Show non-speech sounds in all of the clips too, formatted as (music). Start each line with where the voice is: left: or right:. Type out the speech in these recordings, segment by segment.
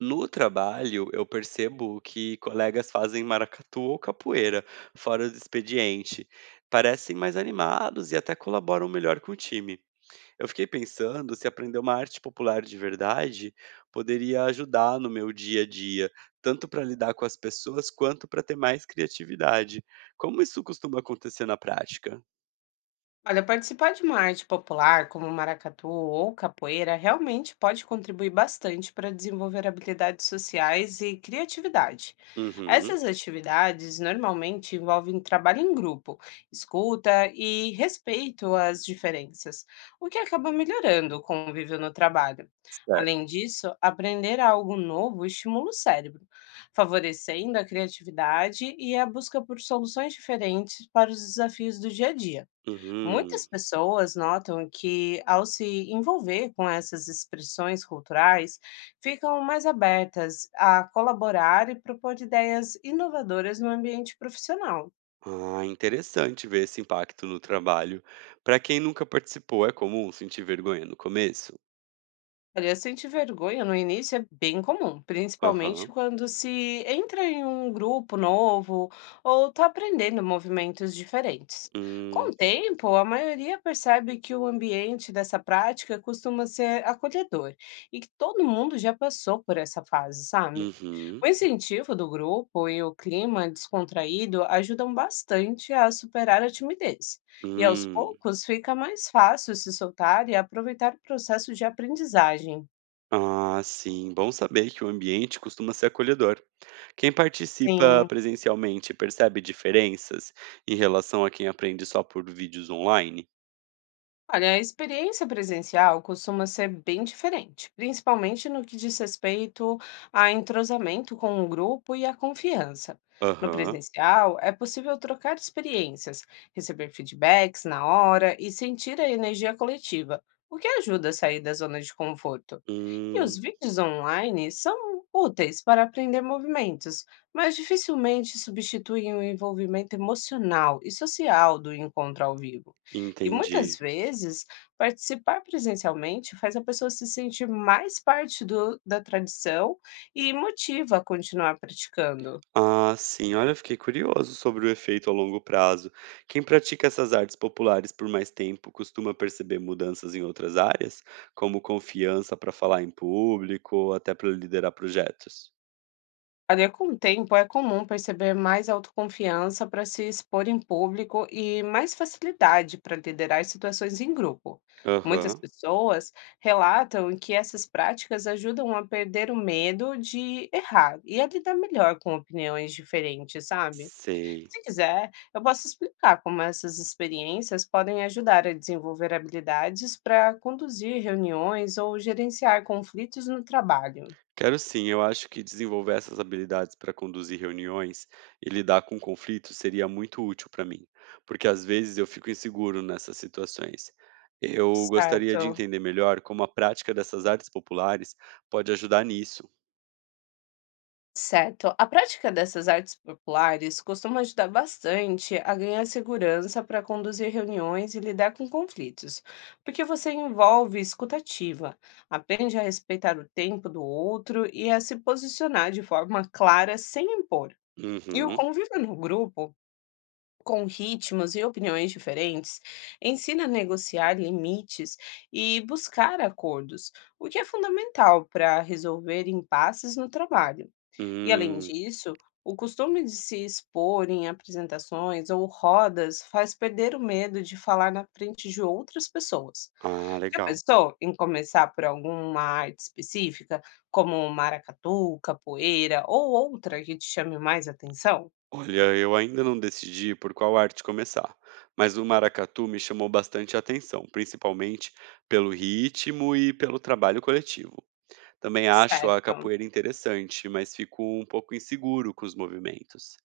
right: No trabalho, eu percebo que colegas fazem maracatu ou capoeira fora do expediente. Parecem mais animados e até colaboram melhor com o time. Eu fiquei pensando se aprender uma arte popular de verdade poderia ajudar no meu dia a dia, tanto para lidar com as pessoas quanto para ter mais criatividade. Como isso costuma acontecer na prática?
left: Olha, participar de uma arte popular, como maracatu ou capoeira, realmente pode contribuir bastante para desenvolver habilidades sociais e criatividade.
right: Uhum,
left: Essas atividades normalmente envolvem trabalho em grupo, escuta e respeito às diferenças, o que acaba melhorando o convívio no trabalho.
right: certo.
left: Além disso, aprender algo novo estimula o cérebro, favorecendo a criatividade e a busca por soluções diferentes para os desafios do dia a dia.
right: Uhum.
left: Muitas pessoas notam que, ao se envolver com essas expressões culturais, ficam mais abertas a colaborar e propor ideias inovadoras no ambiente profissional.
right: Ah, interessante ver esse impacto no trabalho. Para quem nunca participou, é comum sentir vergonha no começo?
left: Olha, sentir vergonha no início é bem comum, principalmente
right: Aham.
left: quando se entra em um grupo novo ou está aprendendo movimentos diferentes. Com
right: Hum,
left: o tempo, a maioria percebe que o ambiente dessa prática costuma ser acolhedor e que todo mundo já passou por essa fase, sabe? O
right: uhum,
left: incentivo do grupo e o clima descontraído ajudam bastante a superar a timidez. E aos
right: hum.
left: poucos fica mais fácil se soltar e aproveitar o processo de aprendizagem.
right: Ah, sim. Bom saber que o ambiente costuma ser acolhedor. Quem participa
left: Sim.
right: presencialmente percebe diferenças em relação a quem aprende só por vídeos online?
left: Olha, a experiência presencial costuma ser bem diferente, principalmente no que diz respeito a entrosamento com o grupo e a confiança. No
right: Aham.
left: presencial, é possível trocar experiências, receber feedbacks na hora e sentir a energia coletiva, o que ajuda a sair da zona de conforto. E os
right: Hum,
left: vídeos online são úteis para aprender movimentos, mas dificilmente substituem o envolvimento emocional e social do encontro ao vivo. E muitas
right: entendi.
left: vezes, participar presencialmente faz a pessoa se sentir mais parte da tradição e motiva a continuar praticando.
right: Ah, sim. Olha, eu fiquei curioso sobre o efeito a longo prazo. Quem pratica essas artes populares por mais tempo costuma perceber mudanças em outras áreas, como confiança para falar em público ou até para liderar projetos.
left: Olha, com o tempo é comum perceber mais autoconfiança para se expor em público e mais facilidade para liderar situações em grupo. Muitas
right: Aham,
left: pessoas relatam que essas práticas ajudam a perder o medo de errar e a lidar melhor com opiniões diferentes, sabe?
right: sei.
left: Se quiser, eu posso explicar como essas experiências podem ajudar a desenvolver habilidades para conduzir reuniões ou gerenciar conflitos no trabalho.
right: Quero sim, eu acho que desenvolver essas habilidades para conduzir reuniões e lidar com conflitos seria muito útil para mim, porque às vezes eu fico inseguro nessas situações. Eu gostaria de
left: Certo.
right: entender melhor como a prática dessas artes populares pode ajudar nisso.
left: Certo. A prática dessas artes populares costuma ajudar bastante a ganhar segurança para conduzir reuniões e lidar com conflitos, porque você envolve escutativa, aprende a respeitar o tempo do outro e a se posicionar de forma clara sem impor. E o
right: Uhum.
left: convívio no grupo, com ritmos e opiniões diferentes, ensina a negociar limites e buscar acordos, o que é fundamental para resolver impasses no trabalho. E além
right: Hum.
left: disso, o costume de se expor em apresentações ou rodas faz perder o medo de falar na frente de outras pessoas.
right: Ah,
left: Já
right: legal.
left: pensou em começar por alguma arte específica, como maracatu, capoeira ou outra que te chame mais atenção?
right: Olha, eu ainda não decidi por qual arte começar, mas o maracatu me chamou bastante a atenção, principalmente pelo ritmo e pelo trabalho coletivo. Também acho a
left: Certo.
right: capoeira interessante, mas fico um pouco inseguro com os movimentos.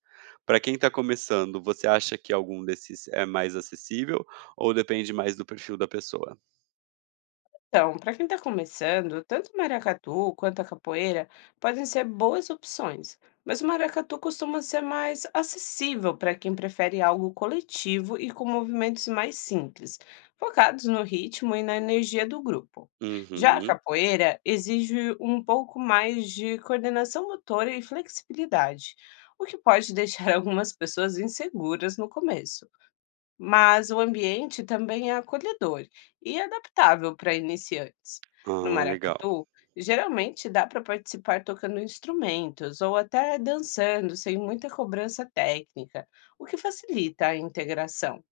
right: Para quem está começando, você acha que algum desses é mais acessível ou depende mais do perfil da pessoa?
left: Então, para quem está começando, tanto o maracatu quanto a capoeira podem ser boas opções, mas o maracatu costuma ser mais acessível para quem prefere algo coletivo e com movimentos mais simples, focados no ritmo e na energia do grupo. Já a
right: Uhum.
left: capoeira exige um pouco mais de coordenação motora e flexibilidade, o que pode deixar (laughs) algumas pessoas inseguras no começo, mas o ambiente também é acolhedor e adaptável para iniciantes. No
right: Ah, legal.
left: maracatu, geralmente dá para participar tocando instrumentos ou até dançando sem muita cobrança técnica, o que facilita a integração.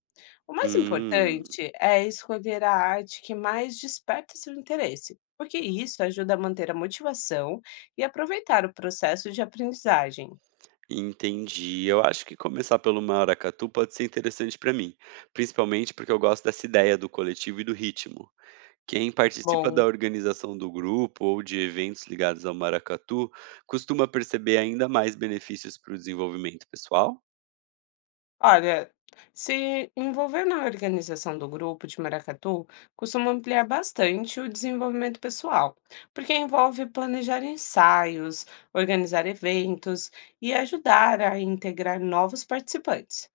left: O mais
right: Hum,
left: importante é escolher a arte que mais desperta seu interesse, porque isso ajuda a manter a motivação e aproveitar o processo de aprendizagem.
right: entendi. Eu acho que começar pelo maracatu pode ser interessante para mim, principalmente porque eu gosto dessa ideia do coletivo e do ritmo. Quem participa da
left: Bom,
right: organização do grupo ou de eventos ligados ao maracatu costuma perceber ainda mais benefícios para o desenvolvimento pessoal?
left: olha, se envolver na organização do grupo de maracatu costuma ampliar bastante o desenvolvimento pessoal, porque envolve planejar ensaios, organizar eventos e ajudar a integrar novos participantes.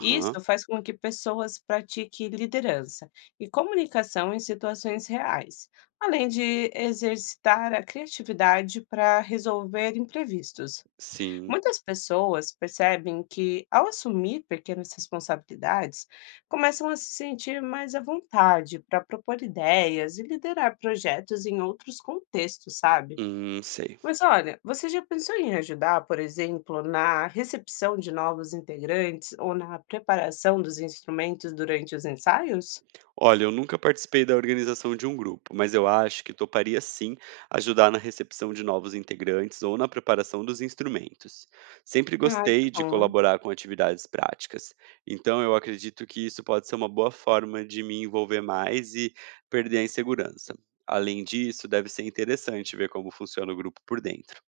left: Isso faz com que pessoas pratiquem liderança e comunicação em situações reais, além de exercitar a criatividade para resolver imprevistos.
right: sim.
left: Muitas pessoas percebem que, ao assumir pequenas responsabilidades, começam a se sentir mais à vontade para propor ideias e liderar projetos em outros contextos, sabe?
right: Sei.
left: Mas olha, você já pensou em ajudar, por exemplo, na recepção de novos integrantes ou na preparação dos instrumentos durante os ensaios?
right: Olha, eu nunca participei da organização de um grupo, mas eu acho que toparia sim ajudar na recepção de novos integrantes ou na preparação dos instrumentos. Sempre
left: Ah, que
right: gostei de
left: bom.
right: colaborar com atividades práticas, então eu acredito que isso pode ser uma boa forma de me envolver mais e perder a insegurança. Além disso, deve ser interessante ver como funciona o grupo por dentro.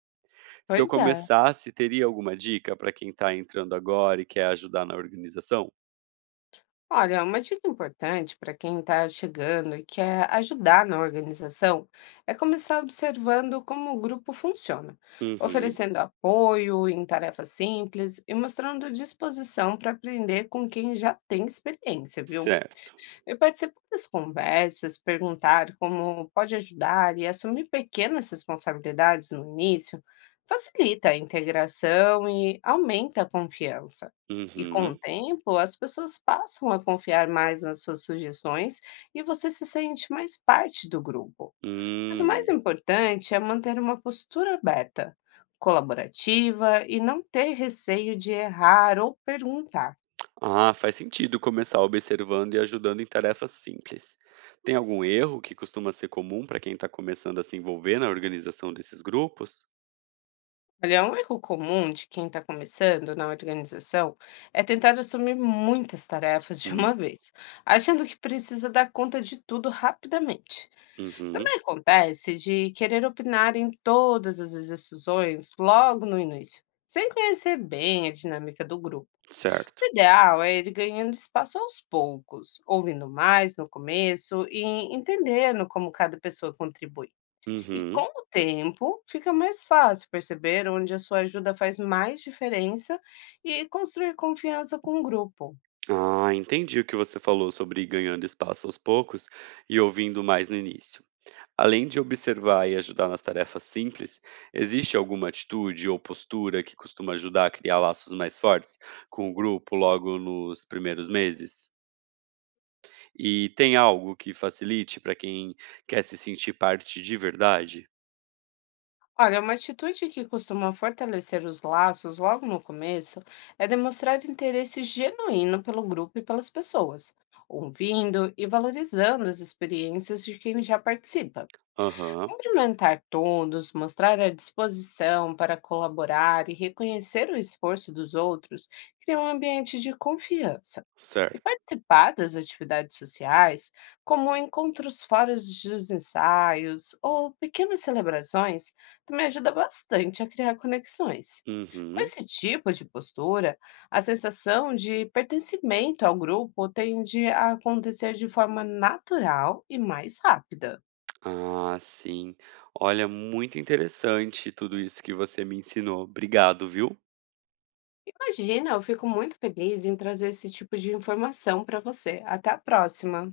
right: Se eu
left: Pois é.
right: começasse, teria alguma dica para quem está entrando agora e quer ajudar na organização?
left: Olha, é uma dica importante para quem está chegando e quer ajudar na organização é começar observando como o grupo funciona,
right: Uhum,
left: oferecendo apoio em tarefas simples e mostrando disposição para aprender com quem já tem experiência, viu?
right: certo.
left: Eu participo das conversas, perguntar como pode ajudar e assumir pequenas responsabilidades no início facilita a integração e aumenta a confiança. E com o
right: Uhum.
left: tempo, as pessoas passam a confiar mais nas suas sugestões e você se sente mais parte do grupo. Mas o mais
right: Hum.
left: importante é manter uma postura aberta, colaborativa e não ter receio de errar ou perguntar.
right: Ah, faz sentido começar observando e ajudando em tarefas simples. Tem algum erro que costuma ser comum para quem está começando a se envolver na organização desses grupos?
left: Olha, um erro comum de quem está começando na organização é tentar assumir muitas tarefas de
right: Hum,
left: uma vez, achando que precisa dar conta de tudo rapidamente.
right: uhum,
left: Também acontece de querer opinar em todas as decisões logo no início, sem conhecer bem a dinâmica do grupo. O
right: certo.
left: ideal é ir ganhando espaço aos poucos, ouvindo mais no começo e entendendo como cada pessoa contribui. E com
right: Uhum.
left: o tempo, fica mais fácil perceber onde a sua ajuda faz mais diferença e construir confiança com o grupo.
right: Ah, entendi o que você falou sobre ir ganhando espaço aos poucos e ouvindo mais no início. Além de observar e ajudar nas tarefas simples, existe alguma atitude ou postura que costuma ajudar a criar laços mais fortes com o grupo logo nos primeiros meses? E tem algo que facilite para quem quer se sentir parte de verdade?
left: Olha, uma atitude que costuma fortalecer os laços logo no começo é demonstrar interesse genuíno pelo grupo e pelas pessoas, ouvindo e valorizando as experiências de quem já participa.
right: Aham,
left: Cumprimentar todos, mostrar a disposição para colaborar e reconhecer o esforço dos outros cria um ambiente de confiança. E
right: certo.
left: participar das atividades sociais, como encontros fora dos ensaios ou pequenas celebrações, também ajuda bastante a criar conexões. Com
right: Uhum.
left: esse tipo de postura, a sensação de pertencimento ao grupo tende a acontecer de forma natural e mais rápida.
right: Ah, sim. Olha, muito interessante tudo isso que você me ensinou. Obrigado, viu?
left: Imagina, eu fico muito feliz em trazer esse tipo de informação para você. Até a próxima!